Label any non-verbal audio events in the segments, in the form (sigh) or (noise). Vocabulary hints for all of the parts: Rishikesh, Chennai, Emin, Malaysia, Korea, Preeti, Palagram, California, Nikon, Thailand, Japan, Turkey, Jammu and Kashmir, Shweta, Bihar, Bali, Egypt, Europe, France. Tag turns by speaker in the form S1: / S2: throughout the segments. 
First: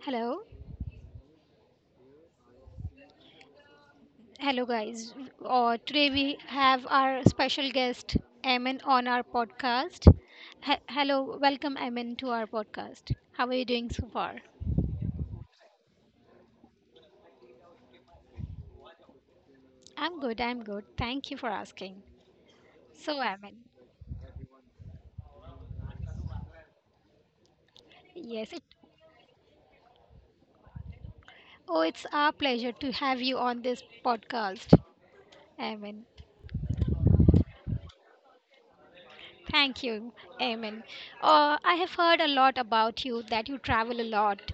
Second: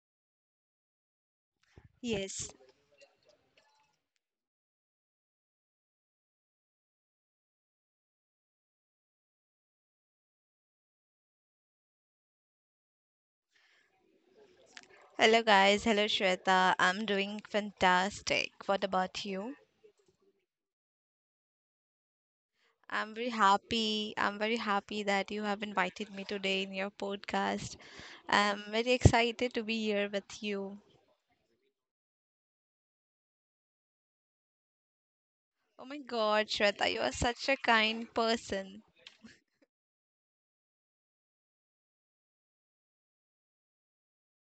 S1: Hello,
S2: Yes.
S1: hello, guys. Today we have our special guest Emin on our podcast. Hello, welcome Emin to our podcast. How are you doing so far?
S2: Hello, guys. Hello, Shweta. I'm doing fantastic. What about you?
S1: I'm good. I'm good. Thank you for asking.
S2: I'm
S1: So
S2: very
S1: Emin,
S2: happy. I'm very happy that you have invited me today in your podcast.
S1: yes, it.
S2: I'm very excited to be here with you.
S1: Oh, it's our pleasure to have you on this podcast,
S2: Oh my
S1: Emin.
S2: God, Shweta, you are such a kind person.
S1: Thank you, Amen. I have heard a lot about you that you travel a lot.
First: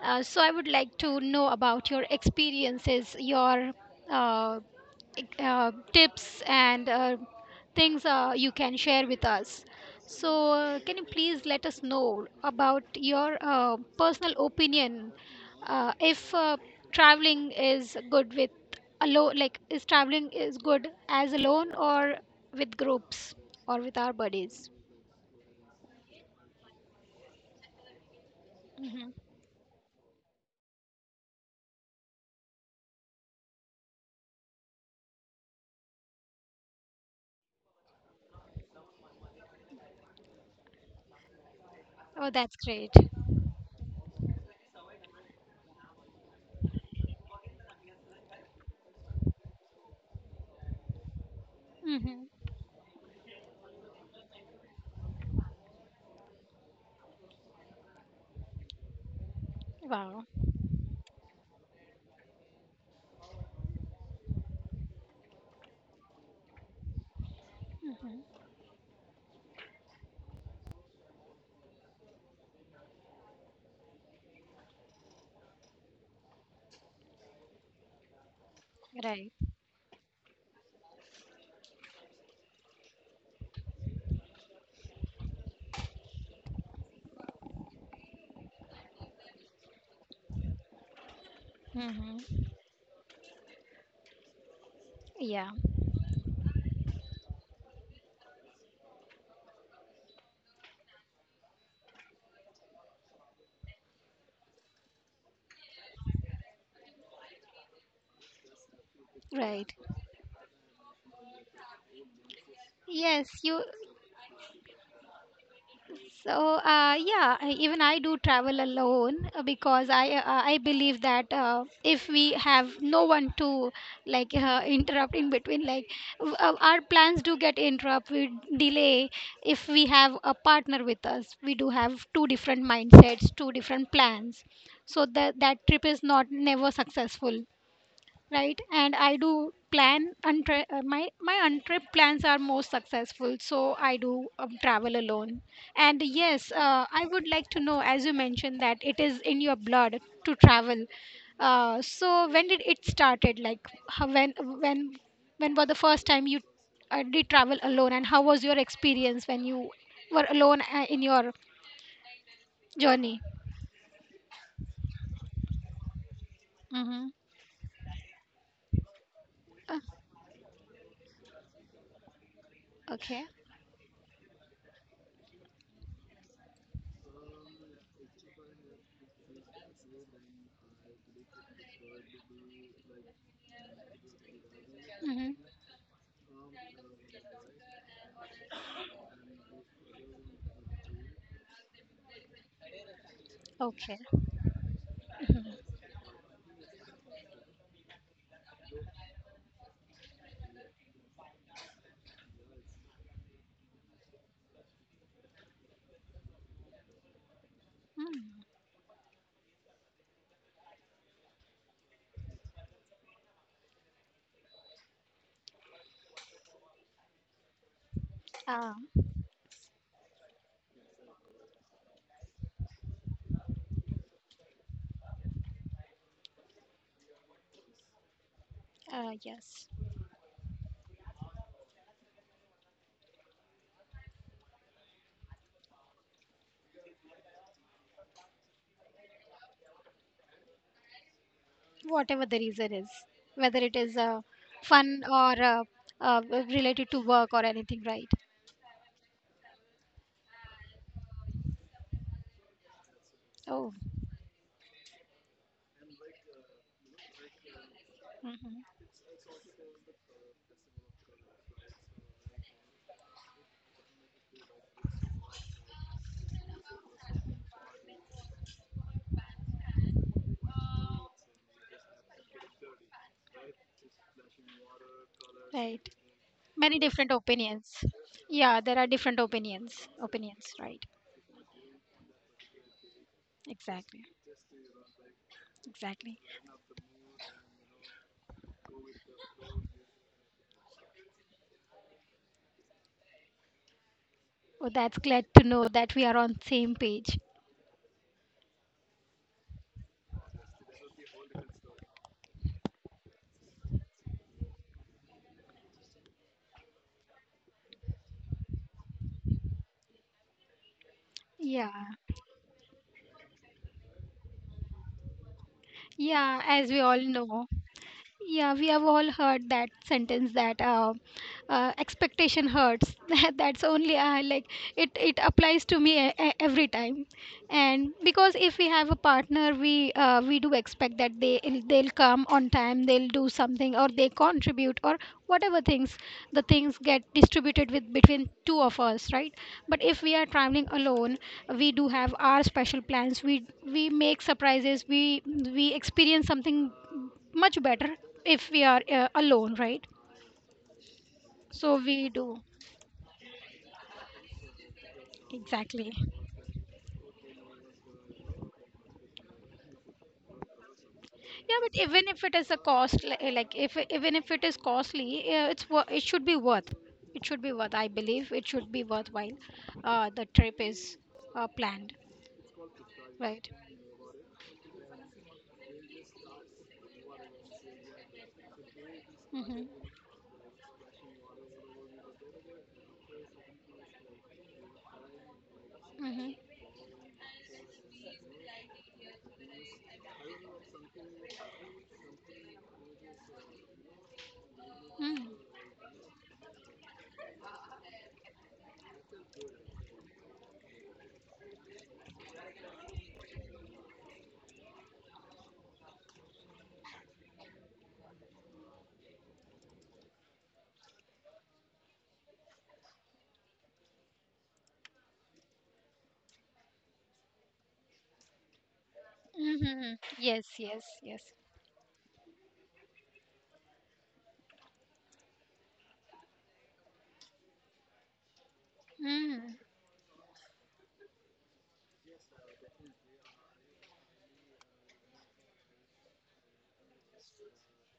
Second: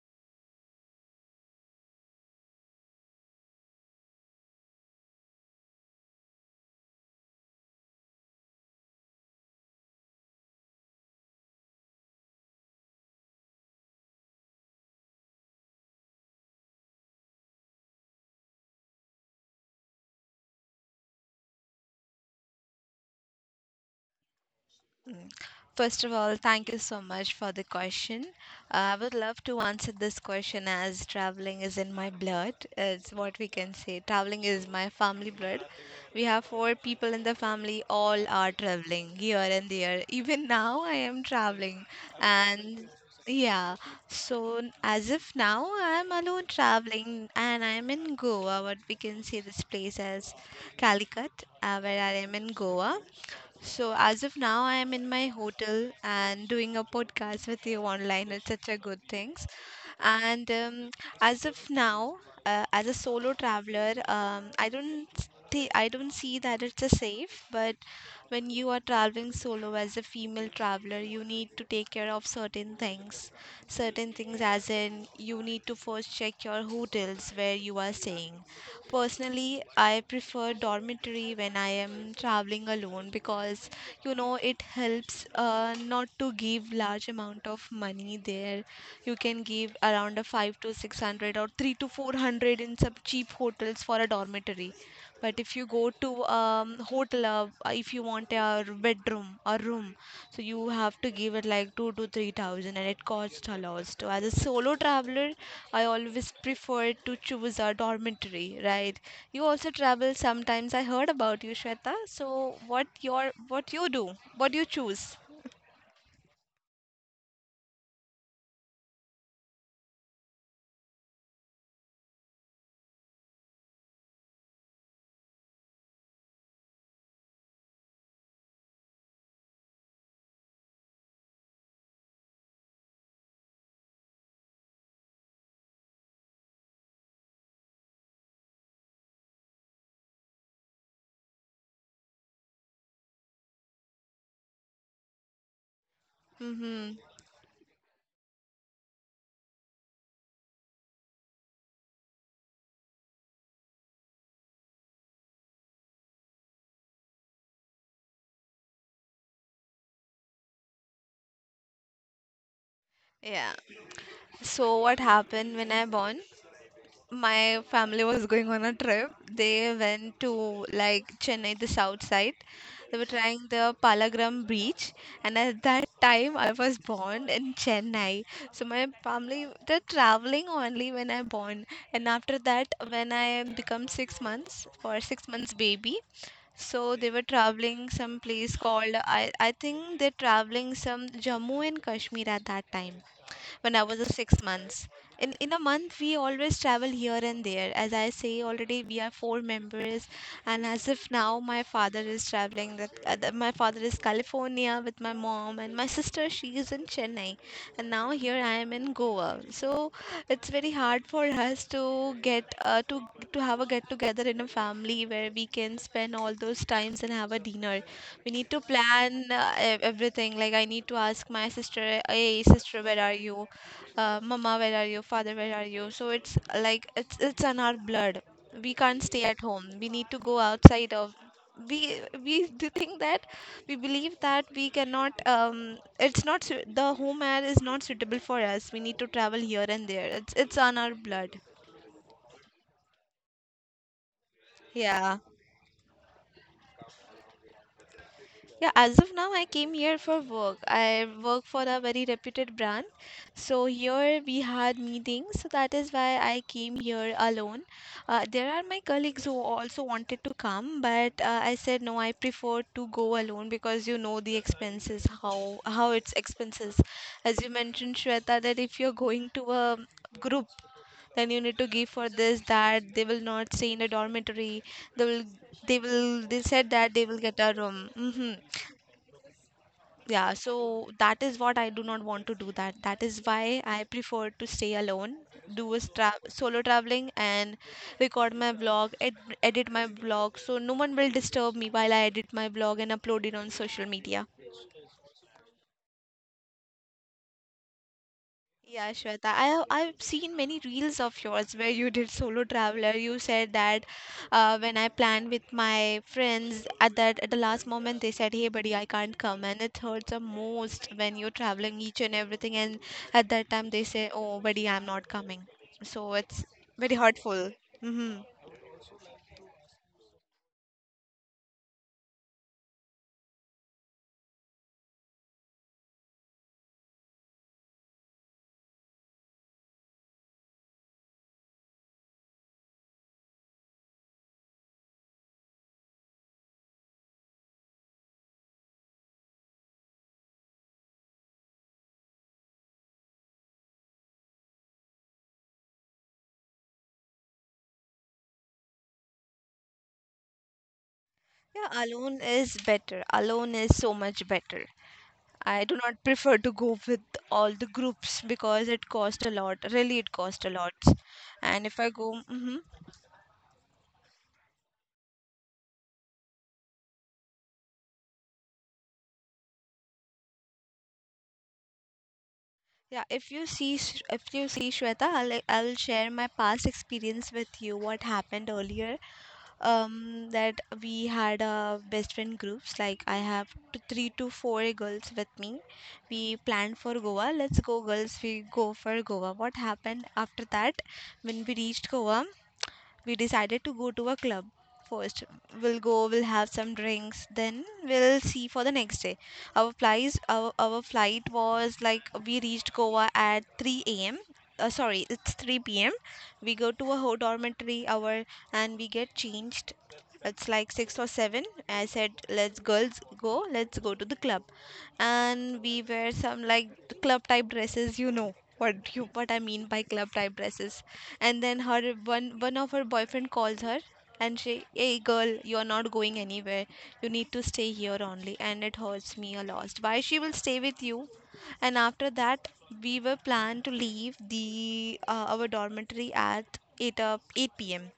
S1: So I would like to know about your experiences, your uh, like, tips and things you can share with us. So, can you please let us know about your personal opinion if traveling is good with alone, like is traveling is good as alone or with groups or with our buddies?
S2: First of all, thank you so much for the question. I would love to answer this question as traveling is in my blood. It's what we can say. Traveling is my family blood. We have four people in the family, all are traveling here and there. Even now, I am traveling.
S1: Oh, that's
S2: And
S1: great.
S2: yeah, so as of now, I'm alone traveling and I'm in Goa. What we can say this place as Calicut, where I
S1: Hmm.
S2: am in Goa. So, as of now, I am in my hotel and doing a podcast with you online. It's such a good thing.
S1: Wow.
S2: And As of now, as a solo traveler, I don't see that it's a safe. But when you are traveling solo as a female traveler, you need to take care of certain things. Certain things, as in you need to first check your hotels where you are staying.
S1: Right.
S2: Personally, I prefer dormitory when I am traveling alone because you know it helps not to give large amount of money there. You can give around a 5 to 600 or 3 to
S1: Hmm.
S2: 400 in some cheap hotels for a dormitory. But
S1: Yeah.
S2: if you go to hotel, if you want a bedroom or room, so you have to give it like 2 to 3,000 and it costs a lot. So as a solo traveler, I always prefer to choose a dormitory, right? You also
S1: Right.
S2: travel sometimes. I heard about you, Shweta. So what
S1: Yes,
S2: your,
S1: you.
S2: what you do, what you choose?
S1: So yeah, even I do travel alone because I believe that if we have no one to like interrupt in between, like, our plans do get interrupt, we delay. If we have a partner with us, we do have two different mindsets, two different plans, so that trip is not never successful, right. And I do plan untre- my untrip plans are most successful, so I do travel alone. And yes,
S2: Mm-hmm.
S1: I would like to know, as you mentioned that it is in your blood to travel, so when did it started, like, how, when when was the first time you did travel alone, and how was your experience when you were alone in your journey?
S2: Yeah. So what happened when I born? My family was going on a trip. They
S1: Uh,
S2: went to like Chennai, the south side. They were
S1: okay.
S2: trying the Palagram beach, and at that time I was born in Chennai. So my family, they're traveling only when I born, and after that when I become 6 months, for six
S1: Hmm.
S2: months baby. So they were traveling some place called, I think they're traveling some Jammu and Kashmir at that time when I
S1: Okay.
S2: was a 6 months. In a month, we always travel here and there. As I say, already we are four members, and as if now my father is traveling. That my father is California with my mom, and my sister, she is in Chennai, and now
S1: Mm.
S2: here I am in Goa. So it's very hard for us to get to have a get together in a family where we can spend all those times and have a dinner. We need to
S1: Um,
S2: plan everything, like I need to ask my sister, hey, sister, where are you, mama, where are you, father, where are you? So it's like, it's in our blood. We can't stay at home.
S1: yes.
S2: We need to go outside of. We (laughs) do think that, we believe that we cannot. It's not su- The home air is not suitable for us. We need to travel here and there. It's on our blood.
S1: Whatever the reason is, whether it is fun
S2: Yeah.
S1: or uh, related to work or anything, right?
S2: Yeah, as of now, I came here for work. I work for a very reputed brand. So
S1: Oh.
S2: here we had meetings. So that is why I came here alone. There are
S1: Hmm.
S2: my colleagues who also wanted to come, but I said no, I prefer to go alone because you know the expenses, how it's expenses. As you mentioned, Shweta, that if you're going to a group, then you need to give for this, that they will not stay in a dormitory. They will they
S1: Right.
S2: will they said
S1: Many
S2: that they
S1: different
S2: will get a
S1: opinions.
S2: room. Hmm.
S1: Yeah, there are different opinions.
S2: Yeah,
S1: Opinions,
S2: so
S1: right?
S2: that is what I do not want to do that. That is why I
S1: Exactly,
S2: prefer to stay alone, do a
S1: exactly.
S2: solo traveling, and record my vlog, edit my vlog so no one will disturb me while I edit my vlog and upload it on social media.
S1: Oh, that's glad to know that we are on same page.
S2: Yeah, Shweta, I've seen many reels of yours where you did solo traveler. You said that when I planned with my friends, at the last moment they said, "Hey, buddy, I can't come," and it hurts the most when you're
S1: Yeah,
S2: traveling each and everything. And at that time they say, "Oh, buddy, I'm not coming." So
S1: yeah.
S2: it's
S1: As we
S2: very
S1: all know.
S2: hurtful. Hmm.
S1: Yeah, we have all heard that sentence that expectation hurts. (laughs) That's only like it applies to me every time, and because if we have a partner, we do expect that they'll come on time, they'll do something, or they contribute, or whatever things the things get distributed with between two of us, right? But if we are traveling alone, we do have our special plans. We make surprises. We experience something much better if we are alone, right. So
S2: Yeah,
S1: we
S2: alone
S1: do.
S2: is better. Alone is so much better. I do
S1: Exactly.
S2: not prefer to go with all the groups because it cost a lot. Really, it cost a lot.
S1: Yeah,
S2: And
S1: but
S2: if I
S1: even
S2: go,
S1: if it is
S2: hmm.
S1: like, if even if it is costly, it should be worth, it should be worth, I believe it should be worthwhile, the trip is planned.
S2: Yeah,
S1: Right.
S2: if you see Shweta, I'll share my past experience with you. What happened earlier?
S1: Mm-hmm.
S2: That we had a best friend groups. Like I have three to four girls with me.
S1: Mm-hmm.
S2: We planned for Goa. Let's go, girls. We go for Goa. What happened after that? When we reached Goa, we decided to go to a club first.
S1: Mm-hmm.
S2: We'll go, we'll have some drinks, then we'll see for the next day. Our flight was like we reached Goa at 3 a.m, sorry, it's 3 p.m. We go to a whole dormitory hour and we get changed. It's like 6 or 7. I said, let's, girls, go. Let's go to the club. And we wear some like club type dresses. You know, what I mean by
S1: Mm-hmm.
S2: club type
S1: Yes, yes,
S2: dresses?
S1: yes.
S2: And then her one of her boyfriend calls her, and she, "Hey, girl, you're not going anywhere. You need to stay here only," and it hurts me a
S1: Mm-hmm.
S2: lot, why she will stay with you. And after that, we were planned to leave the our dormitory at 8 up 8 p.m.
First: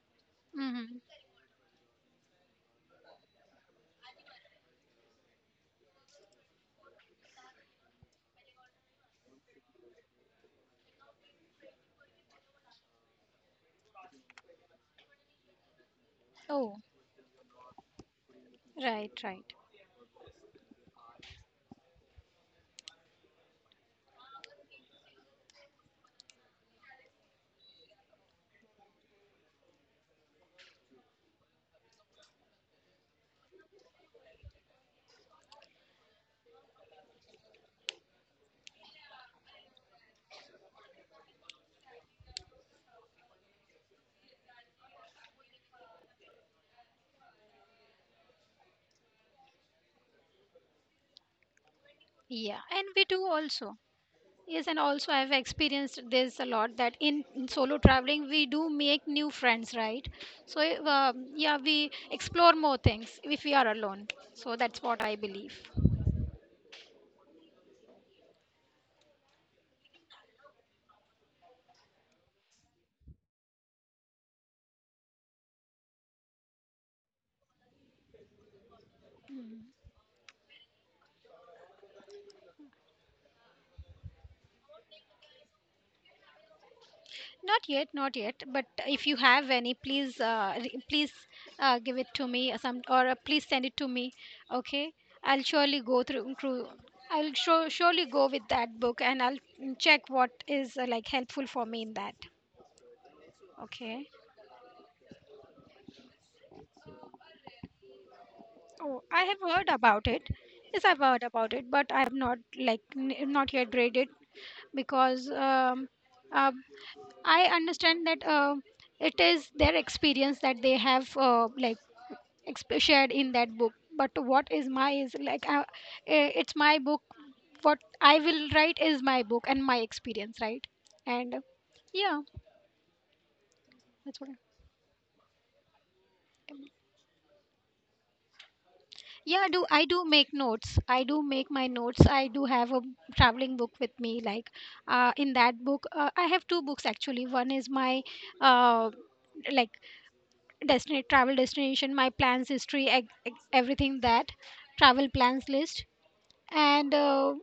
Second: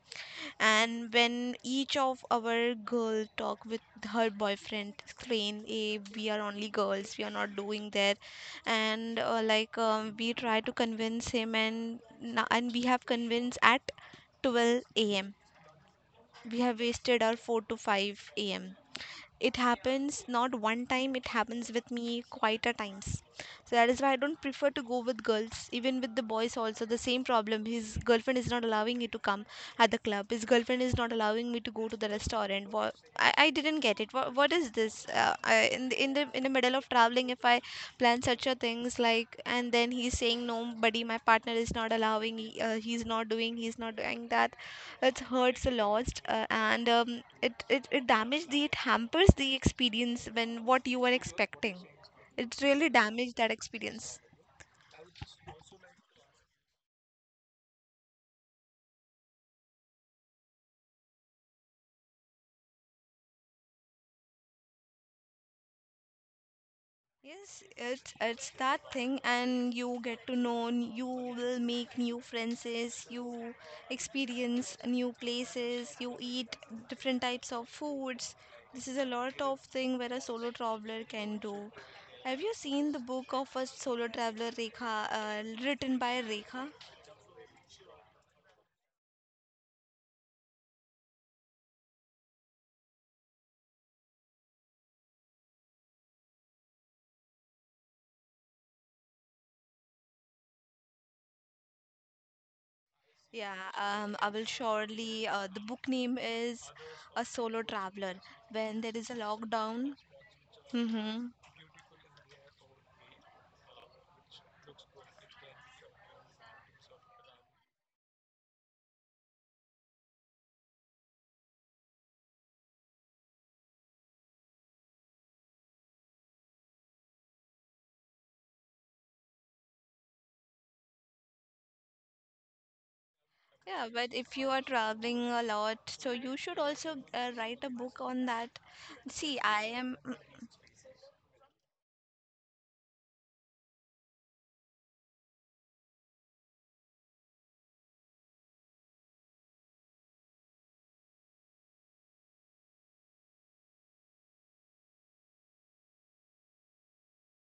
S1: Mm-hmm.
S2: And when each of our girl talk with her boyfriend, explain, hey, we are only girls, we are not doing that. And like we try to convince him, and we have convinced at 12 a.m. We
S1: Oh.
S2: have wasted our 4 to 5 a.m.
S1: Right, right.
S2: It happens not one time, it happens with me quite a times. So that is why I don't prefer to go with girls. Even with the boys also, the same problem, his girlfriend is not allowing me to come at the club, his girlfriend is not allowing me to go to the restaurant. I didn't get it. What is this? In the middle of traveling, if I plan such a things, like, and then he's saying, nobody, my partner is not allowing, he's not doing that. It hurts a lot, and it damages. The It hampers the experience when what you are expecting.
S1: Yeah,
S2: It
S1: and
S2: really
S1: we do
S2: damages that
S1: also.
S2: experience.
S1: Yes, and also I've experienced this a lot that in solo traveling we do make new friends, right? So, yeah, we explore more things if we are alone. So that's what I believe.
S2: Yes, it's that thing, and you get to know, you will make new friends, you experience new places, you eat different types of foods. This is a lot of thing where a solo traveler can do. Have you seen the book of a solo traveler Rekha, written by Rekha?
S1: Not yet, not yet. But if you have any, please, please give it to me, or some or please send it to me. Okay, I'll surely go through. I'll surely go with that book, and I'll check what is like helpful for me in that.
S2: Yeah,
S1: Okay.
S2: I will surely. The book name is A Solo Traveler. When there
S1: Oh,
S2: is a
S1: I have heard
S2: lockdown.
S1: about it. Yes, I've heard
S2: Hmm.
S1: about it, but I have not like not yet read it because uh, I understand that it is their experience that they have like shared in that book. But what is my is like, it's my book. What I will write is my book and my experience, right? And yeah,
S2: Yeah, but
S1: that's what.
S2: if you are traveling a lot, so you should also write a book on that.
S1: Yeah,
S2: See,
S1: I do
S2: I
S1: I
S2: am
S1: do make notes. I do make my notes. I do have a traveling book with me. Like, in that book, I have two books actually. One is my uh, like destination travel destination, my plans history, everything that travel plans list, and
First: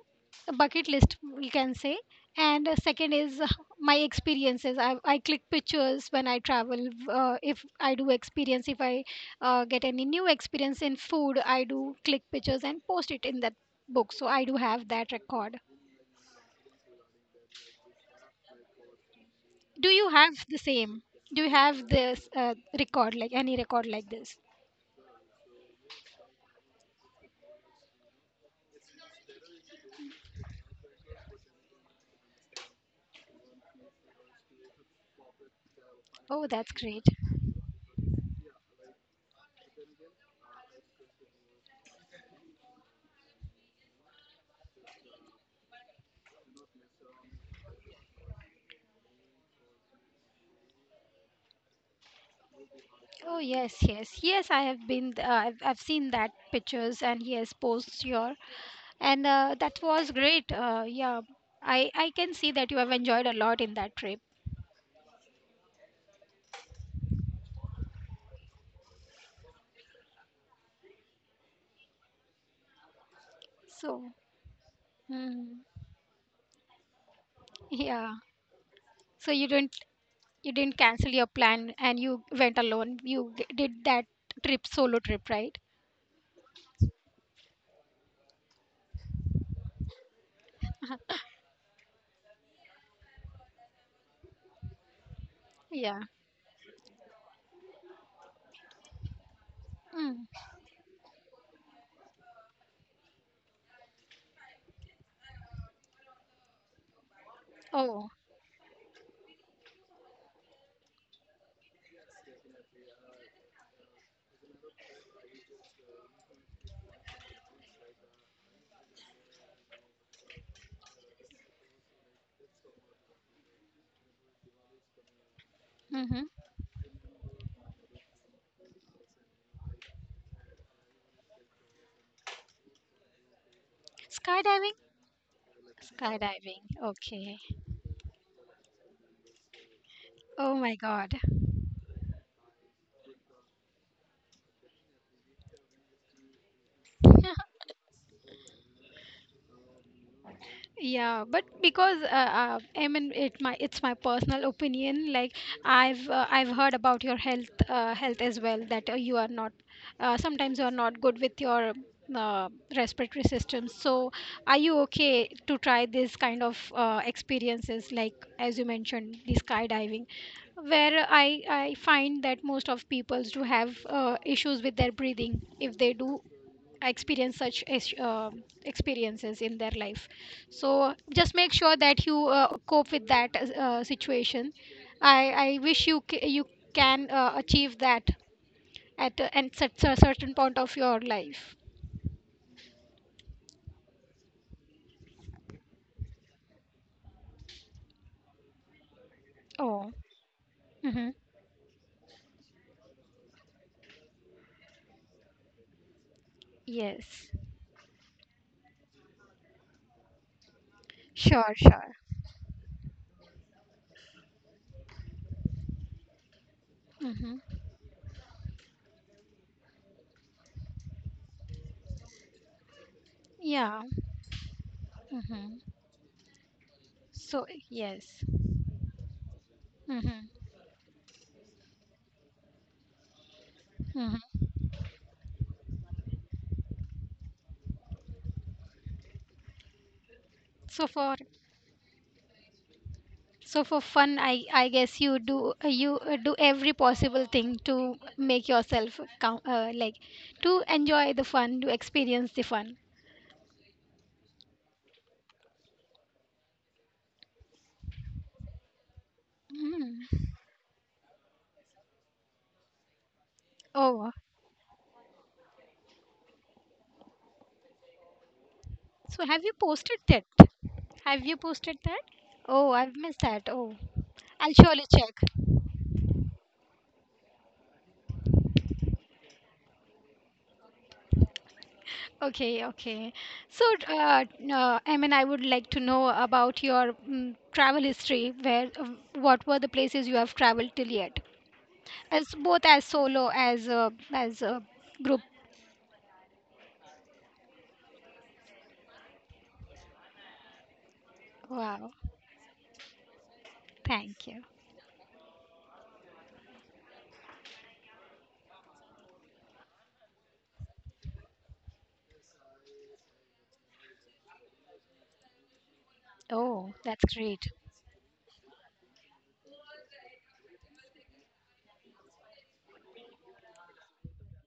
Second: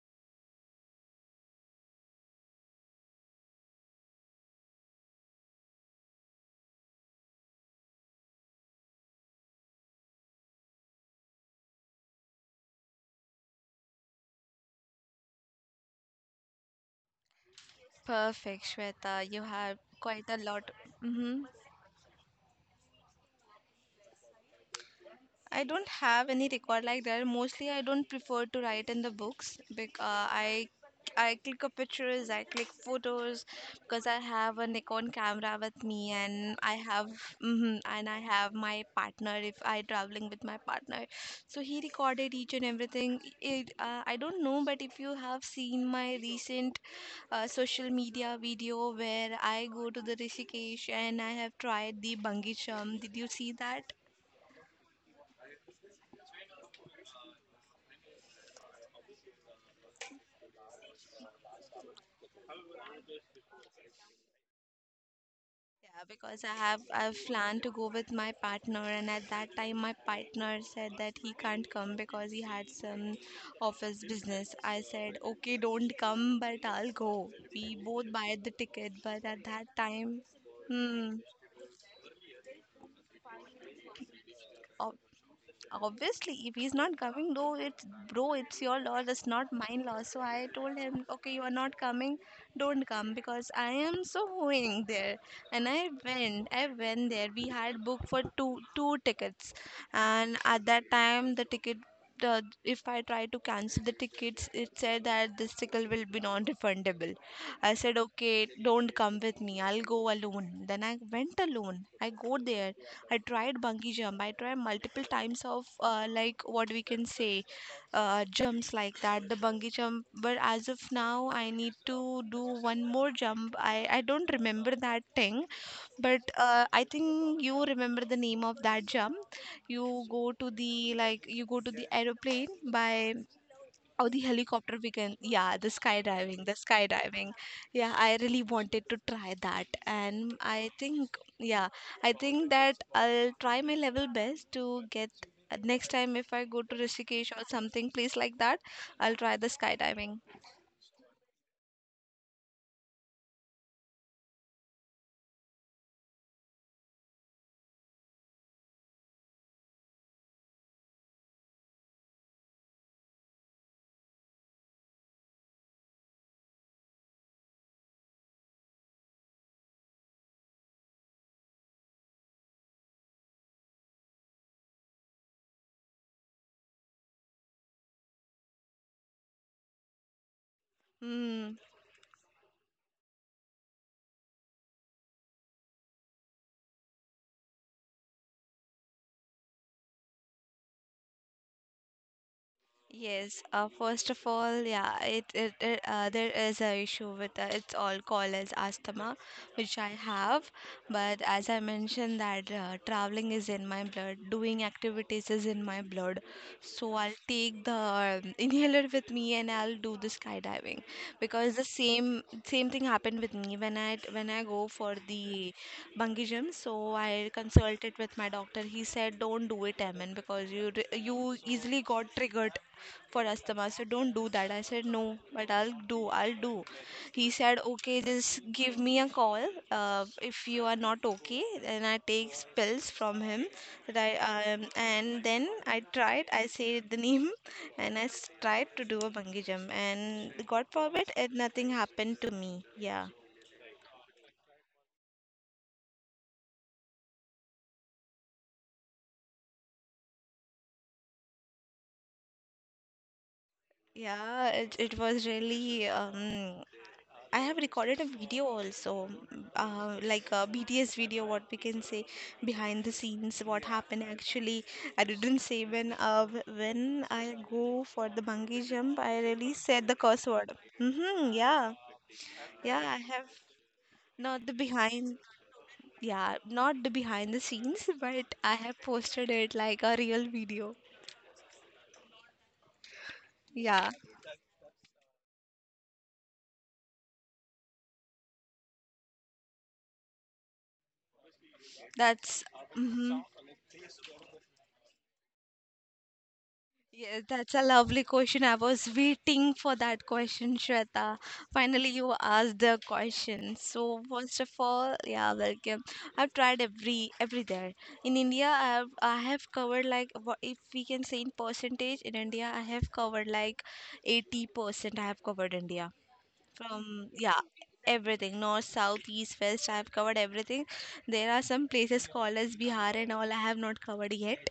S1: a bucket list we can say, and second is my experiences. I click pictures when I travel. If I do experience, if I get any new experience in food, I do click pictures and post it in that book. So I do have that record.
S2: perfect, Shweta. You have
S1: Do you
S2: quite
S1: have
S2: a
S1: the
S2: lot.
S1: same? Do
S2: Mm-hmm.
S1: you have this record, like any record like this?
S2: I don't have any record like that. Mostly, I don't prefer to write in the books because I I click a pictures, I click photos because I have a Nikon camera with me,
S1: Oh,
S2: and
S1: that's
S2: I
S1: great.
S2: have my partner if I traveling with my partner, so he recorded each and everything. I don't know, but if you have seen my recent social media video where I go to the Rishikesh and I have tried the bungee jump, did you
S1: Oh,
S2: see
S1: yes,
S2: that?
S1: yes, yes, I have been I've seen that pictures and yes posts your, and that was great, yeah. I can see that you have enjoyed a lot in that trip.
S2: Yeah, because I've planned to go with my partner, and at that time my partner said that he can't come because he had some office
S1: So
S2: business. I said, okay,
S1: mm,
S2: don't come, but I'll go. We both
S1: yeah,
S2: buy the ticket, but
S1: so
S2: at
S1: you
S2: that
S1: didn't
S2: time,
S1: you didn't cancel
S2: hmm,
S1: your plan and you went alone, you did that trip,
S2: o-
S1: solo trip, right?
S2: obviously, if he's not coming, though, it's bro, it's your loss, it's not mine loss. So I told him, okay, you are not coming, don't come, because I am so going there. And i
S1: Yeah.
S2: went i went there. We had booked for two tickets.
S1: Mm.
S2: And at that time, if I try to cancel the tickets, it said that this ticket will be non-refundable. I said,
S1: Oh.
S2: okay, don't come with me. I'll go alone. Then I went alone. I go there. I tried bungee jump. I tried multiple times of like what we can say jumps like that, the bungee jump. But as of now, I need to do one more jump. I don't remember that thing, but
S1: Mm-hmm.
S2: I think you remember the name of that jump. You go to the like you go to the aeroplane by. Oh, the
S1: Skydiving,
S2: helicopter we can, yeah, the skydiving, the
S1: skydiving.
S2: skydiving.
S1: Okay.
S2: Yeah, I really wanted to try that. And
S1: Oh
S2: I
S1: my god.
S2: think, yeah, I think that I'll try my level best to get next time if I go to Rishikesh or
S1: (laughs)
S2: something place like that, I'll try the skydiving.
S1: Yeah, but because I mean it's my personal opinion. Like, I've heard about your health as well, that you are not sometimes you are not good with your uh, respiratory system. So, are you okay to try this kind of experiences, like as you mentioned the skydiving, where I find that most of peoples do have issues with their breathing if they do experience such experiences in their life, so just make
S2: Hmm.
S1: sure that you cope with that situation. I wish you you can achieve that at and such a certain point of your life.
S2: Yes, first of all, yeah, it there is a issue with it's all called as asthma, which I
S1: Oh.
S2: have.
S1: Mm-hmm.
S2: But as I mentioned that traveling is in my blood, doing activities is in my blood, so I'll
S1: Yes,
S2: take the (laughs) inhaler with me and I'll do the skydiving because
S1: sure,
S2: the
S1: sure.
S2: same thing happened with me when I go for the bungee jump. So I
S1: Mm-hmm.
S2: consulted with my doctor. He said don't do it, Amen, because you easily got triggered for asthma, so
S1: Yeah.
S2: don't do that. I said no, but
S1: Mm-hmm.
S2: I'll do. He
S1: So,
S2: said okay,
S1: yes.
S2: just give me a call, uh,
S1: Mm-hmm.
S2: if you are not okay. Then I take pills from him, that
S1: Mm-hmm.
S2: I and then I tried. I said the name (laughs) and I tried to do a bungee jump, and god
S1: So
S2: forbid,
S1: for.
S2: it nothing happened to me. Yeah,
S1: So, for fun, I guess you do every possible thing to make yourself count, like to enjoy the fun, to experience the fun.
S2: yeah, it was really I have recorded a video also, like
S1: Mm.
S2: a BTS video, what we can say, behind the scenes, what happened
S1: Oh,
S2: actually. I didn't say when I go for the bungee jump, I
S1: so have you
S2: really said the
S1: posted that?
S2: curse word.
S1: Have
S2: Mm-hmm,
S1: you
S2: yeah,
S1: posted that? Oh,
S2: yeah,
S1: I've
S2: I
S1: missed
S2: have
S1: that. Oh,
S2: not the
S1: I'll surely
S2: behind,
S1: check.
S2: yeah, not the behind the scenes, but I have posted it like a real video.
S1: Okay, okay. So,
S2: Yeah,
S1: I mean, I would like to know about your travel history. What were the places you have traveled till yet? As
S2: that's.
S1: both, as
S2: Mm-hmm.
S1: solo, as a group.
S2: Yeah, that's a lovely question. I was waiting for that question, Shweta. Finally,
S1: Wow.
S2: you asked the question. So,
S1: Thank
S2: first
S1: you.
S2: of all, yeah, welcome. I've tried every there. In India, I have covered like if we can say in percentage, in India, I have covered like 80%. I have covered India.
S1: Oh, that's
S2: From, yeah,
S1: great.
S2: everything north, south, east, west, I have covered everything. There are some places called as Bihar and all I have not covered yet,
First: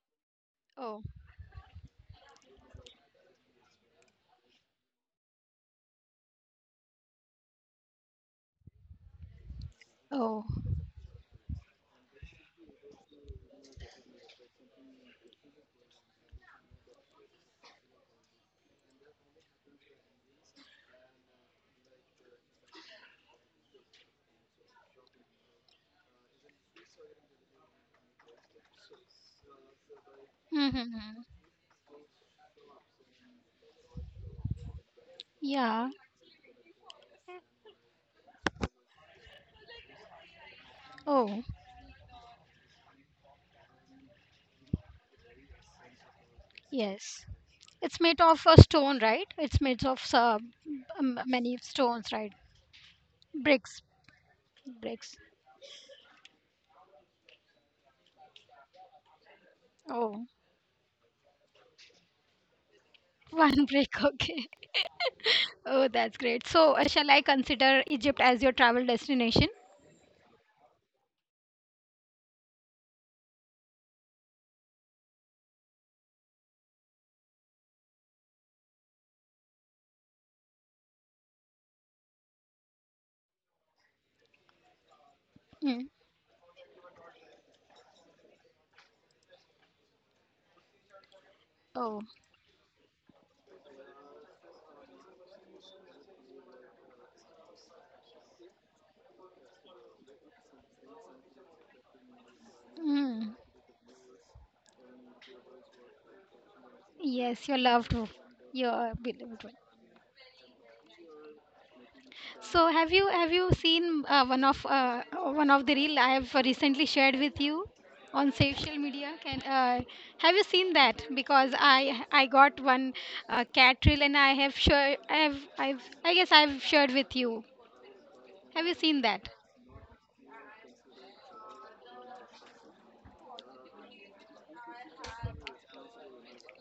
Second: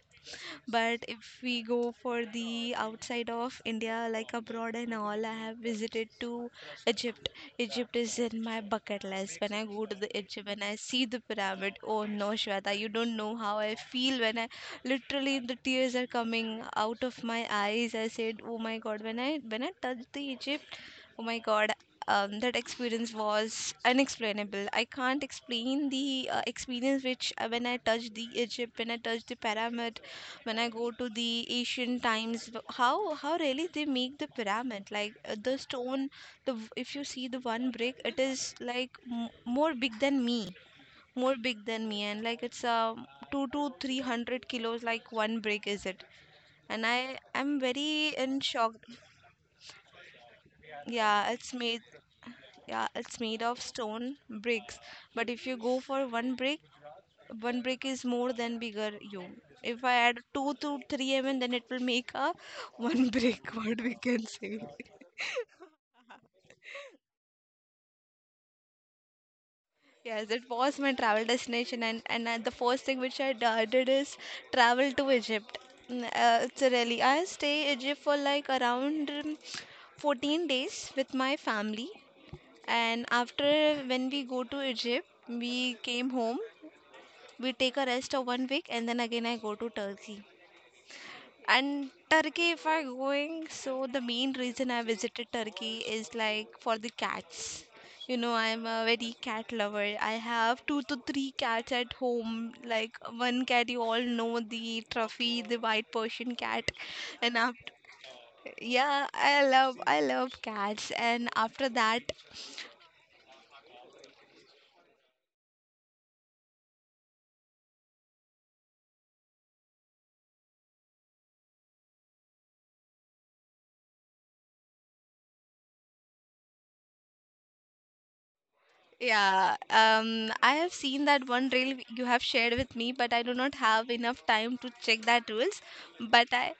S1: Oh.
S2: but if we go for the outside of India, like abroad and all, I have visited to Egypt. Egypt is in my bucket list. When I go to the
S1: Oh.
S2: Egypt, when I see the pyramid, oh no, Shweta, you don't know how I feel when I literally the tears are coming out of my eyes. I said, oh my God, when I touched the Egypt, oh my God, that experience was unexplainable. I can't explain the experience which when I touched the Egypt, when I touched the pyramid, when I go to
S1: Mm-hmm.
S2: the ancient times, how really they make the pyramid? Like the
S1: Yeah.
S2: stone, if you see the one brick, it is like m more big than me, more
S1: Oh.
S2: big than me, and like it's two to three hundred kilos, like one brick is it? And I
S1: Yes.
S2: I'm
S1: It's
S2: very
S1: made
S2: in
S1: of a
S2: shock.
S1: stone, right? It's made of
S2: Yeah, it's
S1: many
S2: made.
S1: stones, right?
S2: Yeah, it's made of
S1: Bricks.
S2: stone bricks.
S1: Bricks.
S2: But if you go for one brick is more than bigger you. If I add
S1: Oh,
S2: two to three then it will make a (laughs) one brick.
S1: one (laughs)
S2: What we
S1: brick.
S2: can
S1: Okay.
S2: say.
S1: Oh, that's great. So, shall I consider Egypt as your travel destination?
S2: Yes, it was my travel destination, and the first thing which I did is travel to Egypt. Mm, uh, it's a really I stay Egypt for like around 14 days with my family, and after when we go to Egypt, we
S1: Mm.
S2: came home. We take a rest of 1 week, and then again I go to Turkey. And
S1: Oh.
S2: Turkey, if I going, so the main reason I visited Turkey is like for the cats. You know I'm a very cat lover. I have two to three cats at home, like
S1: Mm.
S2: one cat you all know, the trophy, the white Persian cat. And
S1: Yes, your
S2: after,
S1: loved, one, your
S2: yeah, I
S1: beloved one.
S2: love I love cats, and after that.
S1: So, have you seen one of the reel I have recently shared with you on social media? Can Have you seen that? Because I got one cat reel and I guess I've shared with you. Have you seen that?
S2: Yeah, I have seen that one reel you have shared with me, but I do not have enough time to check that reels. But I,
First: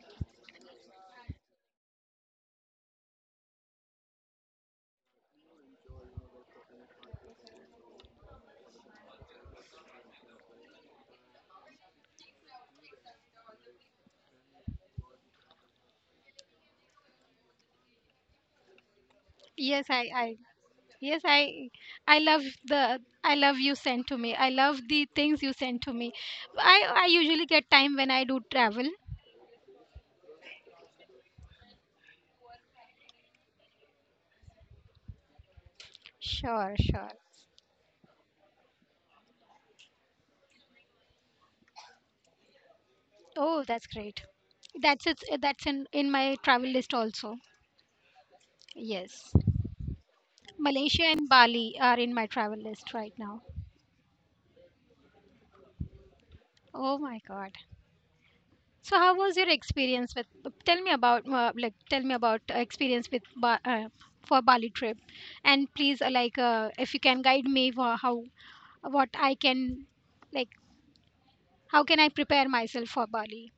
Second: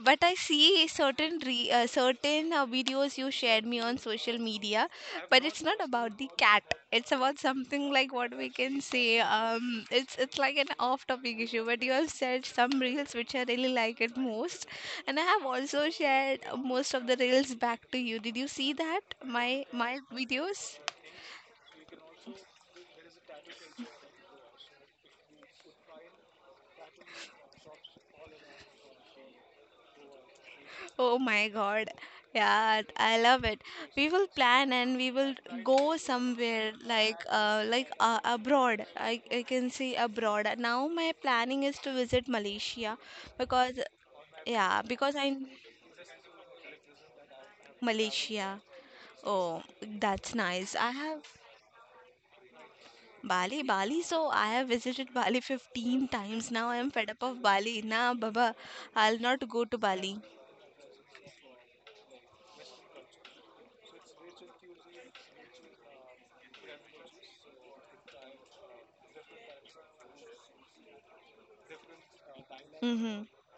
S2: but I see certain certain videos you shared me on social media. But it's not about the cat. It's about something like what we can say. It's like an off-topic issue. But you have shared some reels which I really like it most, and I have also shared most of the reels back to you. Did you see that my
S1: Yes,
S2: my
S1: I
S2: videos?
S1: yes, I love the I love you sent to me. I love the things you send to me. I usually get time when I do travel.
S2: Oh my God. Yeah, I love it. We will plan and we will go somewhere
S1: Sure, sure.
S2: like abroad. I can see abroad. Now my planning is to visit Malaysia
S1: Oh,
S2: because
S1: that's great.
S2: yeah,
S1: That's
S2: because
S1: it.
S2: I
S1: That's in my travel list also.
S2: Malaysia.
S1: Yes,
S2: Oh, that's nice. I
S1: Malaysia
S2: have
S1: and Bali are in my travel list right now.
S2: Bali, Bali, so I have visited Bali 15 times. Now I am
S1: Oh
S2: fed
S1: my
S2: up of
S1: God.
S2: Bali. Nah, Baba,
S1: So how
S2: I'll
S1: was
S2: not
S1: your
S2: go to
S1: experience
S2: Bali.
S1: with? Tell me about experience with for Bali trip, and please like if you can guide me for how what I can like how can I prepare myself for
S2: Mm-hmm.
S1: Bali?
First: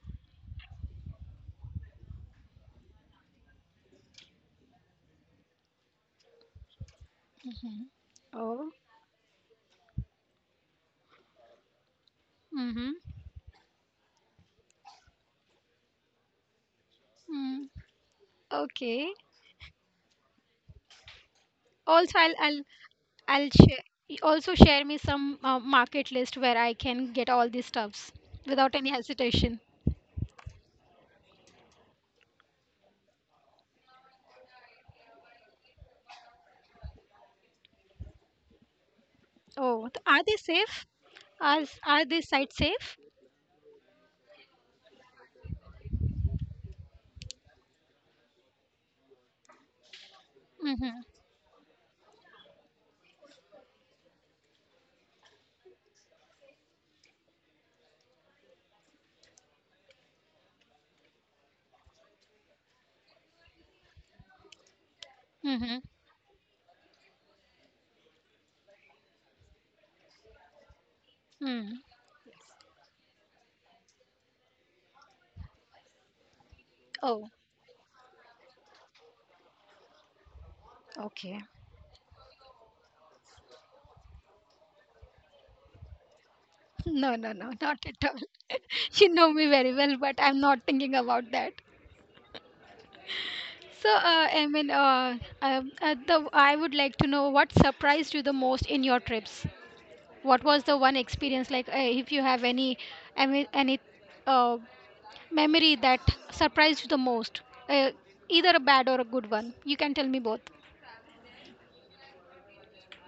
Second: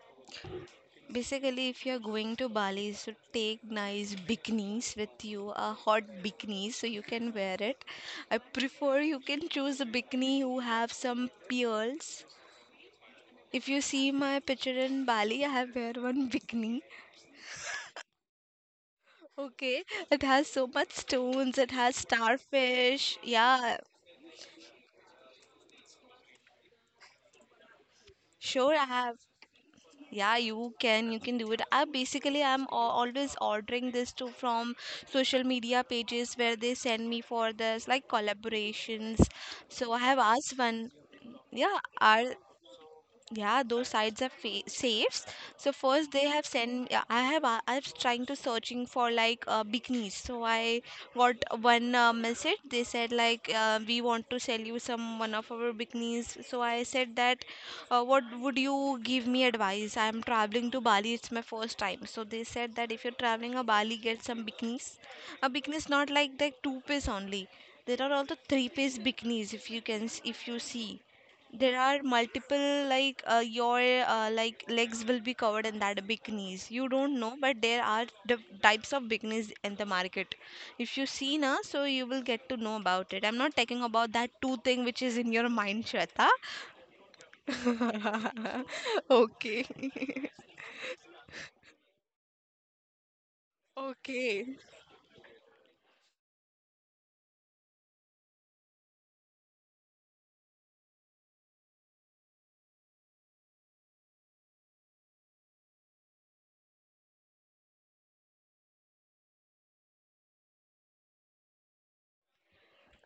S2: Basically, if you're going to Bali, so take nice bikinis with you, a hot bikini, so you can wear it. I
S1: Oh.
S2: prefer you can choose a bikini who have some pearls.
S1: Mm-hmm.
S2: If you see my picture in Bali, I have wear one bikini.
S1: Mm. Okay.
S2: Okay, it has so much stones. It has
S1: Also, i'll i'll
S2: starfish.
S1: i'll
S2: Yeah,
S1: share. Also share me some market list where I can get all these stuffs without
S2: sure, I
S1: any
S2: have.
S1: hesitation.
S2: Yeah, you can do it. I basically I'm always ordering this too from social media pages where they send me for this like collaborations.
S1: Oh,
S2: So I have
S1: are they
S2: asked
S1: safe?
S2: one.
S1: are,
S2: Yeah,
S1: are these
S2: are
S1: sites safe?
S2: yeah, those sites are safes. So first they have sent, yeah, I have I was trying to searching for like bikinis, so I
S1: Mm-hmm.
S2: got one message. They said like we want to sell you some one of our bikinis. So I said that what would you give me advice, I am traveling to Bali, it's my first time. So they said that if you're traveling to Bali, get some bikinis. A
S1: Mm-hmm.
S2: bikini is not like the two-piece only. There are also three-piece bikinis, if you can if you see, there
S1: Mm.
S2: are multiple like your like legs will be covered in that bikinis. You don't
S1: Oh.
S2: know, but there are the types of bikinis in the market. If you see
S1: Okay.
S2: na, so you will get to know about it. I'm not talking about that two thing which is in your mind, Shweta.
S1: (laughs) No, no, no, not at all. (laughs)
S2: (laughs)
S1: You know me
S2: Okay.
S1: very well, but I'm
S2: (laughs)
S1: not thinking about that. So, I
S2: Okay.
S1: mean, I would like to know what surprised you the most in your trips. What was the one experience, like, if you have any any any, uh, memory that surprised you the most, uh, either a bad or a good one, you can tell me both.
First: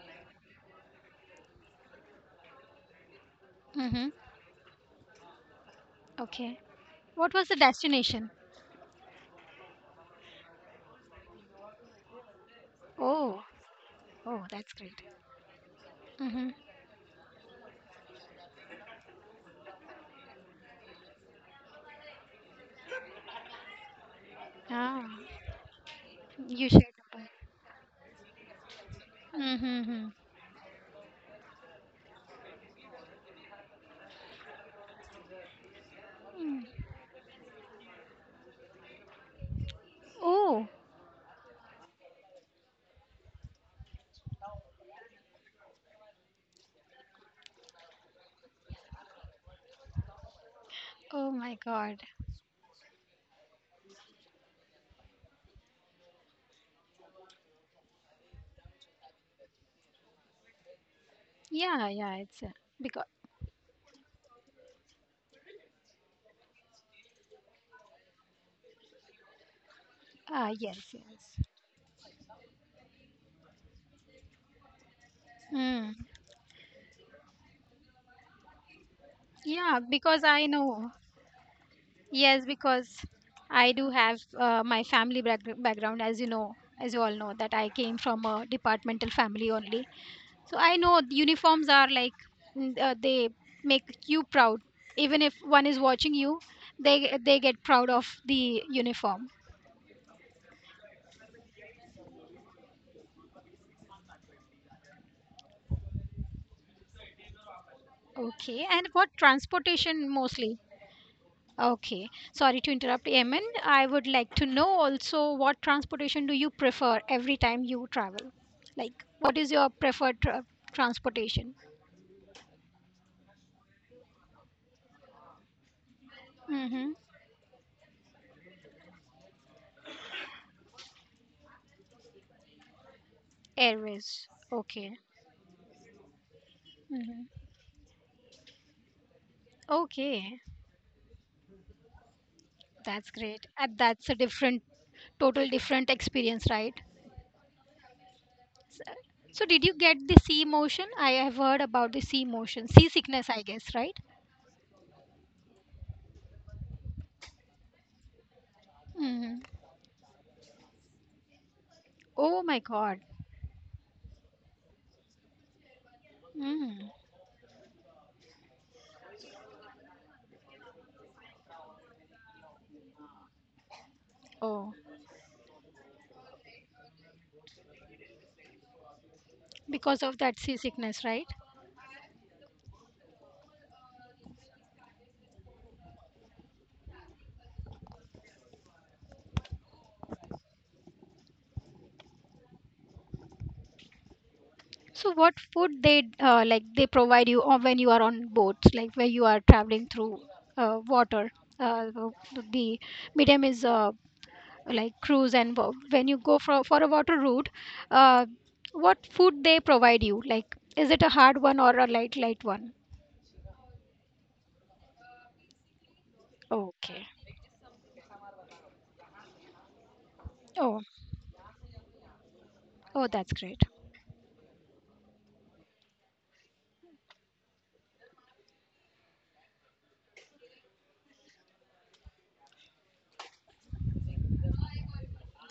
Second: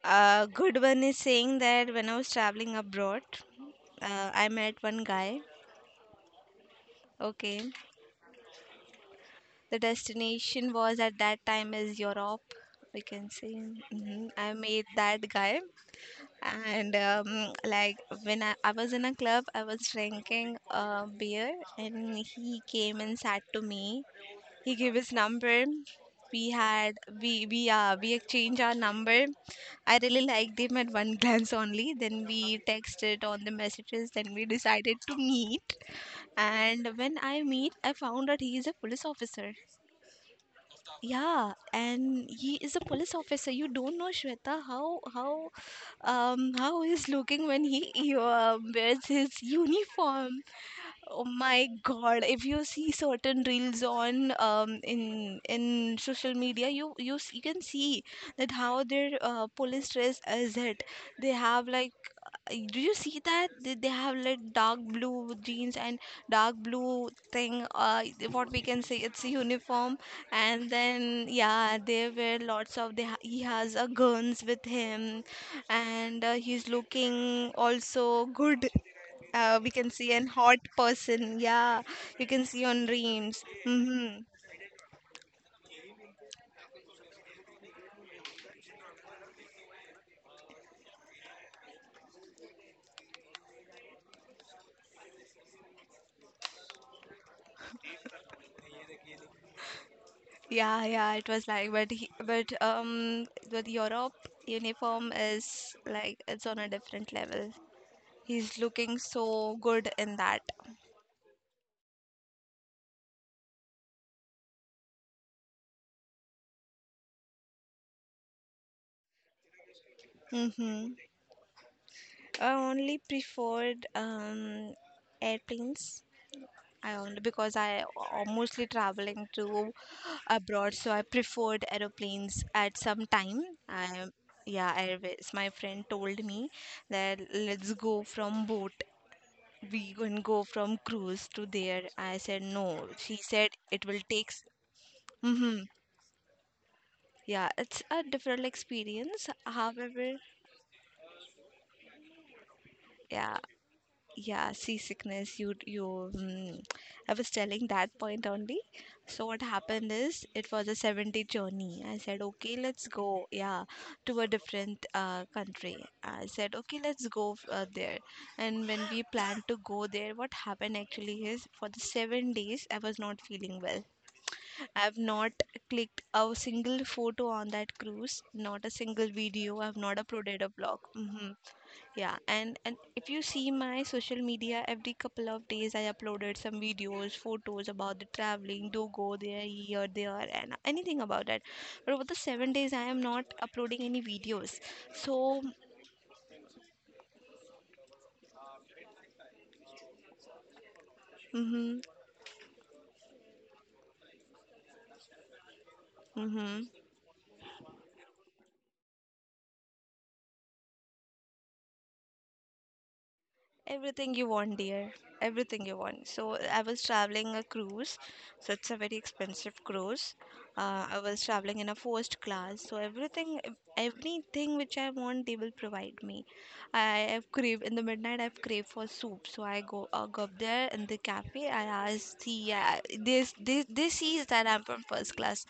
S2: A good one is saying that when I was traveling abroad,
S1: Mm-hmm.
S2: I met one guy.
S1: Okay, what was the
S2: Okay.
S1: destination?
S2: The destination was at that time is Europe. We can
S1: Oh.
S2: say, hmm,
S1: Oh,
S2: I
S1: that's
S2: made
S1: great.
S2: that guy,
S1: Mm-hmm.
S2: and like when I was in a club, I was drinking beer, and he came and sat to me. He gave
S1: Ah,
S2: his number. We
S1: you shared
S2: had
S1: the
S2: we exchanged our number.
S1: point.
S2: I
S1: Mm-hmm.
S2: really liked him at one (laughs) glance only. Then we texted on the messages. Then we decided to meet. And when I meet, I found out he is a police officer.
S1: Oh.
S2: Yeah, and he is a police officer. You don't know Shweta how he's looking when he wears his uniform. Oh
S1: Oh my
S2: my
S1: god.
S2: God! If you see certain reels on in social media, you you can see that how their police dress is it. They have
S1: Yeah,
S2: like
S1: yeah, it's
S2: do you
S1: because.
S2: see that they have like dark blue jeans and dark blue thing? What we can say, it's a uniform,
S1: Ah,
S2: and
S1: yes,
S2: then
S1: yes.
S2: yeah, they wear lots of. They ha he has guns with him,
S1: Mm.
S2: and he's looking also good. We
S1: Yeah,
S2: can see
S1: because
S2: an
S1: I
S2: hot
S1: know.
S2: person. Yeah, you can
S1: Yes,
S2: see on
S1: because
S2: dreams.
S1: I do
S2: Hmm.
S1: have my family background, as you know, as you all know, that I came from a departmental family only. So I know the uniforms are like, they make you proud. Even if one is watching you, they get proud of the uniform.
S2: Yeah, yeah, it was like, but with Europe uniform is like it's on a different level. He's
S1: Okay, and
S2: looking
S1: what
S2: so good
S1: transportation
S2: in that.
S1: mostly? Okay, sorry to interrupt, Eamon. I would like to know also what transportation do you prefer every time you travel? Like, what is your preferred
S2: Mm-hmm.
S1: transportation?
S2: I only preferred airplanes.
S1: Mm-hmm.
S2: I only because I mostly traveling to abroad, so I preferred aeroplanes at some time. I,
S1: Airways.
S2: yeah,
S1: Okay.
S2: airways. My friend told me that
S1: Mm-hmm.
S2: let's go from boat. We can
S1: Okay,
S2: go from cruise to there. I said no.
S1: that's
S2: She
S1: great.
S2: said
S1: And
S2: it will
S1: that's a
S2: take.
S1: different, total
S2: Mm-hmm.
S1: different experience, right?
S2: Yeah, it's a different
S1: So,
S2: experience.
S1: so did you get the
S2: However,
S1: sea motion? I have heard about the sea motion, seasickness,
S2: yeah,
S1: I guess, right?
S2: yeah, seasickness. You, you. Mm, I was telling that point only. So
S1: Mm-hmm.
S2: what happened is, it was a seven-day journey. I said,
S1: Oh
S2: okay,
S1: my
S2: let's
S1: God.
S2: go. Yeah, to a different country. I said, okay,
S1: Mm.
S2: let's go there. And when we planned to go there, what happened actually is, for the 7 days, I was not feeling well.
S1: Oh,
S2: I've not clicked a single photo on that cruise, not a single video. I've not
S1: because of that
S2: uploaded a blog.
S1: seasickness, right?
S2: Yeah, and if you see my social media, every couple of days I uploaded some videos, photos about the traveling, do go there, here, there, and anything about that. But over the seven days, I am not uploading any videos.
S1: So what
S2: So,
S1: food they like they provide you or when you are on boats, like where you are traveling through water.
S2: mm-hmm,
S1: The the medium is like cruise, and when you go
S2: mm-hmm.
S1: for a water route, uh, what food they provide you? Like, is it a hard one or a light one?
S2: Everything you want, dear. Everything you want. So I was
S1: Okay.
S2: traveling a cruise, so it's a very expensive cruise.
S1: Oh,
S2: I was traveling in a first class, so
S1: oh, that's
S2: everything,
S1: great.
S2: everything which I want, they will provide me. I have crave in the midnight. I've crave for soup, so I go up there in the cafe. I ask the this, they sees that I'm from first class.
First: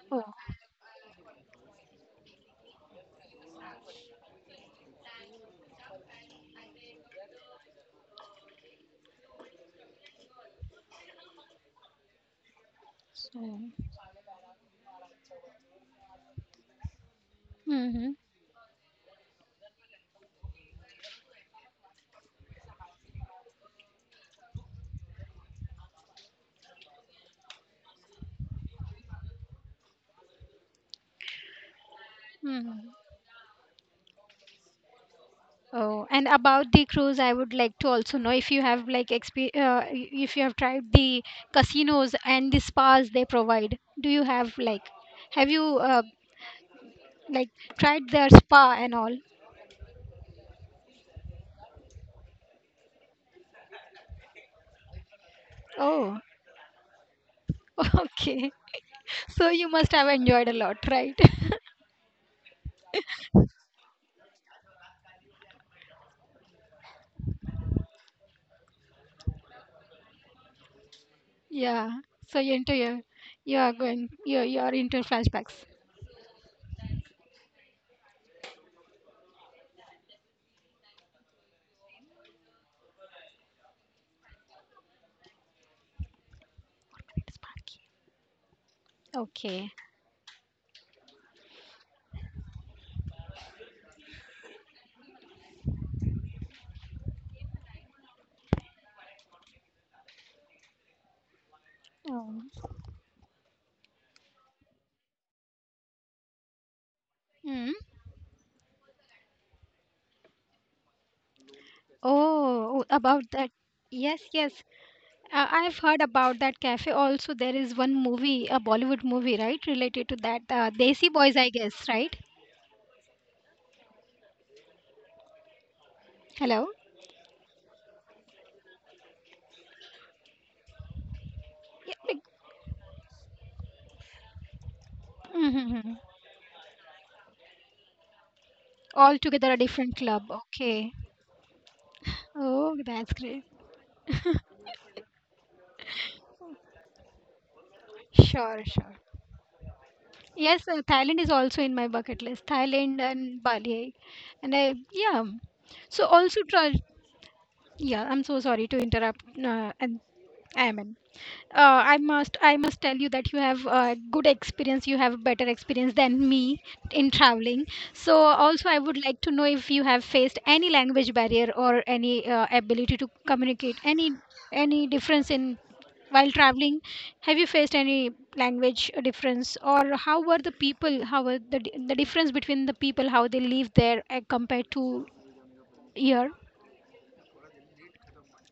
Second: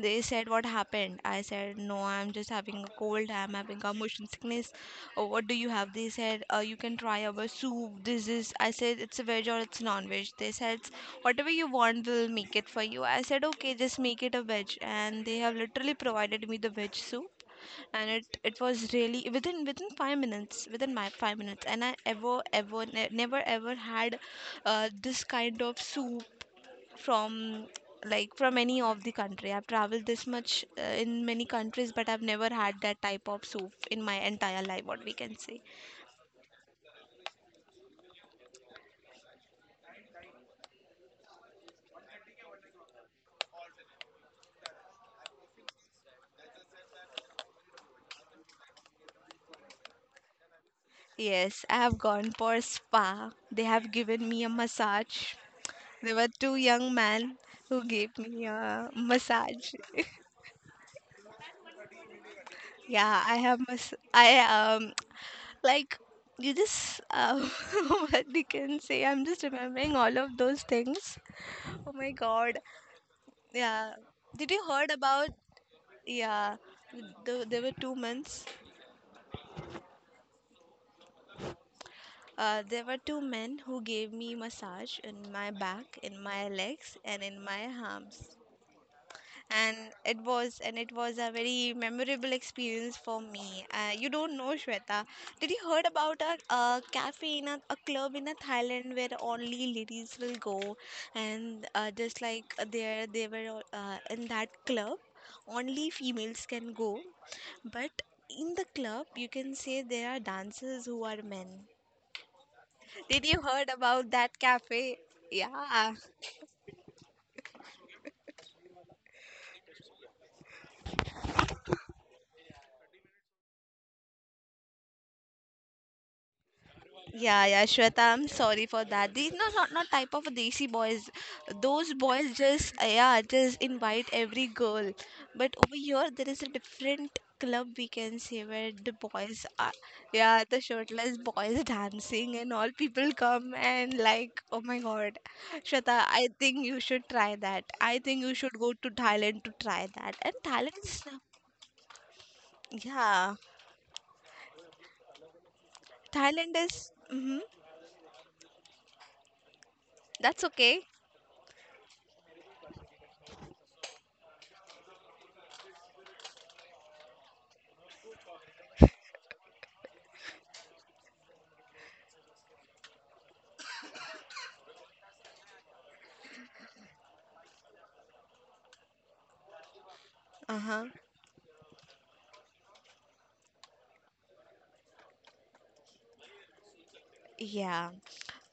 S2: They
S1: Oh,
S2: said what happened. I said no, I'm just having a cold. I'm having a motion sickness. Oh, what do you have? They said, you can try our soup. This is, I said, it's a veg or it's non veg. They said, whatever you want, we'll make it for you. I said,
S1: so.
S2: okay, just make it a veg. And they have literally provided me the veg soup. And
S1: Mm-hmm.
S2: it was really within five minutes, within my five minutes. And I ever, ever, never ever had this kind of soup from, like, from any of the country I've traveled. This much in many countries, but I've never had
S1: Mm-hmm.
S2: that type of soup in my entire life, what we can say.
S1: Oh, and about the cruise, I would like to also know if you have like if you have tried the casinos and the spas they provide. Do you have like have you like tried their spa and all?
S2: Yes, I have gone for spa. They have given me a massage. There
S1: Oh,
S2: were two young men who
S1: (laughs)
S2: gave me
S1: okay.
S2: a
S1: So you
S2: massage.
S1: must have
S2: (laughs)
S1: enjoyed a lot, right? (laughs)
S2: Yeah, I have mas I (tsk) like, you just (laughs) what they can say. I'm just remembering all of those things. Oh
S1: Yeah.
S2: my
S1: So
S2: God.
S1: you are
S2: Yeah.
S1: going you
S2: Did you
S1: you are
S2: heard
S1: into
S2: about
S1: flashbacks.
S2: yeah, the, there were two men. There were two men who gave me massage in my back, in my legs, and in my
S1: Sparky.
S2: arms.
S1: Okay.
S2: And it was, and it was a very memorable experience for me. You don't know, Shweta, did you heard about a cafe in a club in a Thailand where only ladies will go, and just
S1: Um,
S2: like there, they were all, in that club only females can go,
S1: hmm.
S2: but in the club, you can say there are dancers who are men.
S1: Oh. Mm. Oh,
S2: Did
S1: about
S2: you
S1: that.
S2: heard about
S1: Yes,
S2: that
S1: yes.
S2: cafe?
S1: I've
S2: Yeah.
S1: heard about that cafe. Also, there is one movie, a Bollywood movie, right, related to that. Desi Boys, I guess, right? Hello.
S2: Yeah, yeah, Shweta, I'm sorry for that. These no, not type of desi boys. Those
S1: Yeah, like,
S2: boys just yeah, just invite every girl. But over
S1: mm-hmm.
S2: here, there is a different club, we can say, where the
S1: All
S2: boys
S1: together a
S2: are,
S1: different club.
S2: yeah, the
S1: Okay.
S2: shirtless boys (laughs) dancing, and all
S1: Oh,
S2: people
S1: that's great.
S2: come and like, oh my god, Shweta, I think you should try that. I think you should
S1: Sure,
S2: go to
S1: sure.
S2: Thailand to try that. And
S1: Yes,
S2: Thailand is,
S1: Thailand is also in my bucket list. Thailand
S2: yeah,
S1: and Bali, and I yeah. So also
S2: Thailand
S1: try.
S2: is, mm-hmm,
S1: Yeah, I'm so sorry to interrupt. And
S2: that's
S1: I am
S2: okay.
S1: I must tell you that you have a good experience. You have a better experience than me in traveling. So also, I would like to know if you have faced any language barrier or any ability to communicate any difference in while traveling. Have you faced any language difference or how were the
S2: Uh huh.
S1: people? How were the the difference between the people how they live there compared to here?
S2: Yeah.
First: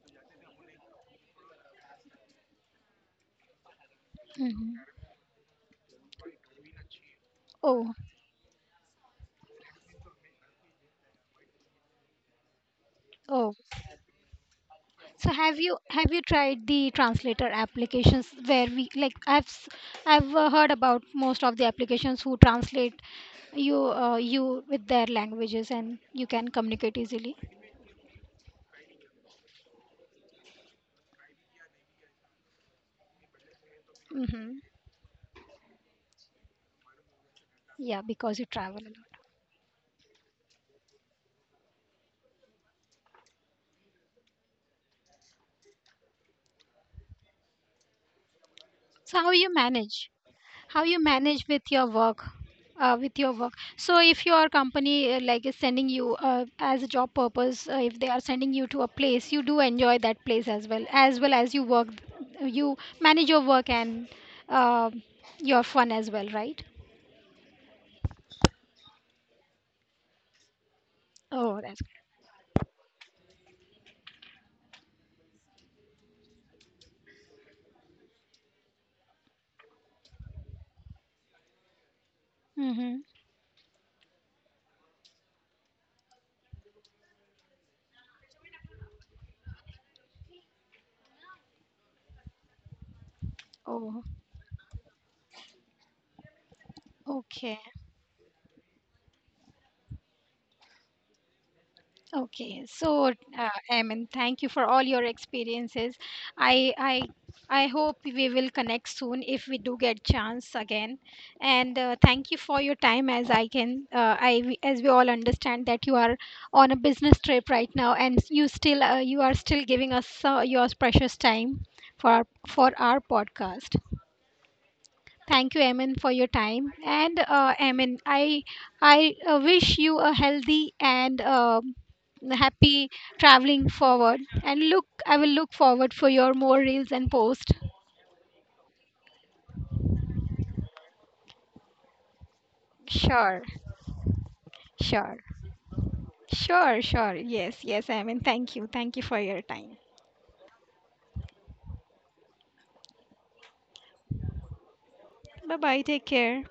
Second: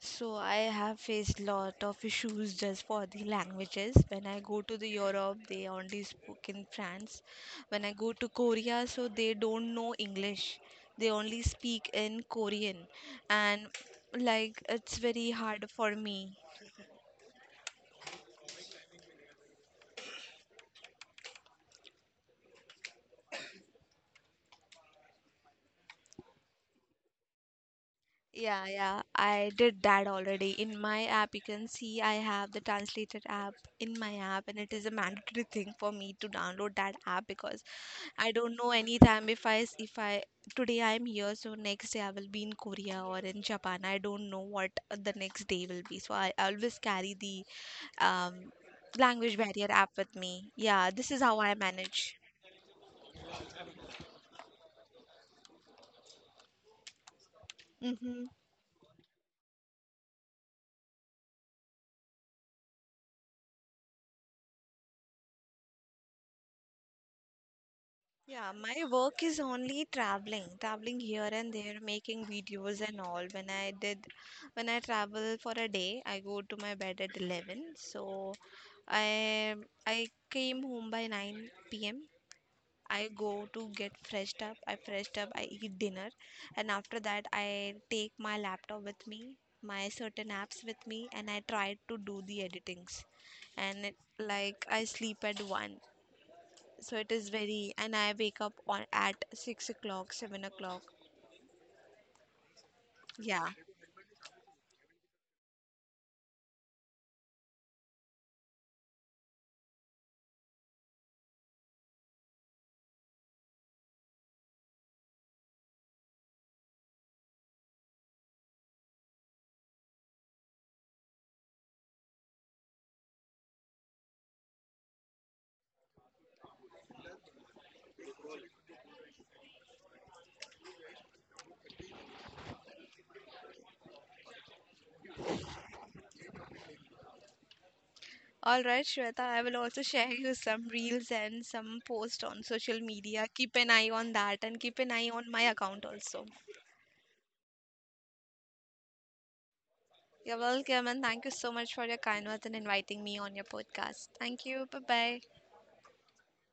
S2: So I have faced lot of issues just for the languages. When I go to
S1: Hmm.
S2: the Europe, they only spoke in France. When I
S1: Oh,
S2: go to Korea, so they don't know English. They only speak in Korean,
S1: oh.
S2: and like, it's
S1: So
S2: very hard for
S1: have you
S2: me.
S1: tried the translator applications where we like I've heard about most of the applications who translate you you with their languages and you can communicate easily.
S2: Yeah, yeah, I did that already. In my app, you can see I have the translated app in my app,
S1: Hmm.
S2: and it is a mandatory thing for me to download that app because
S1: Yeah,
S2: I
S1: because you
S2: don't know
S1: travel a
S2: any
S1: lot.
S2: time if I, today I'm here, so next day I will be in Korea or in Japan. I don't know what the next day will be, so I always carry the um,
S1: So how
S2: language
S1: you
S2: barrier app
S1: manage?
S2: with me.
S1: How
S2: Yeah,
S1: you
S2: this is how
S1: manage
S2: I
S1: with your
S2: manage.
S1: work with your work? So if your company like is sending you as a job purpose, if they are
S2: Mm-hmm.
S1: sending you to a place, you do enjoy that place as well as well as you work, you manage your work and uh, your fun as well, right?
S2: Yeah, my work is only traveling, traveling here and
S1: Oh, that's
S2: there,
S1: good.
S2: making videos and all. When I travel for a day, I go to my bed at 11. So I I came home by 9 p.m.
S1: Mm-hmm.
S2: I go to get freshed up. I freshed up, I eat dinner, and after that I take my laptop with me, my certain apps with me, and I try to do the editings. And it,
S1: Oh,
S2: like I sleep at 1, so it is
S1: okay.
S2: very, and I wake up on at 6 o'clock, 7 o'clock.
S1: Okay, so
S2: Yeah.
S1: I mean, thank you for all your experiences. I I hope we will connect soon if we do get chance again. And thank you for your time. As I can, I as we all understand that you are on a business trip right now, and you still you are still giving us your precious time for for our podcast. Thank you, Emin, for your time. And Emin, I wish you a healthy and happy traveling forward. And look, I will look forward for your more reels and posts.
S2: All right, Shweta. I will also (laughs) share you some reels and some posts on social media.
S1: Sure,
S2: Keep an eye on that and keep an eye
S1: sure,
S2: on my account also.
S1: sure, sure. Yes, yes, Emin. Thank you for your time.
S2: You're welcome, and thank you so much for your kind words and inviting me on your podcast. Thank you. Bye bye.
S1: Bye bye. Take care.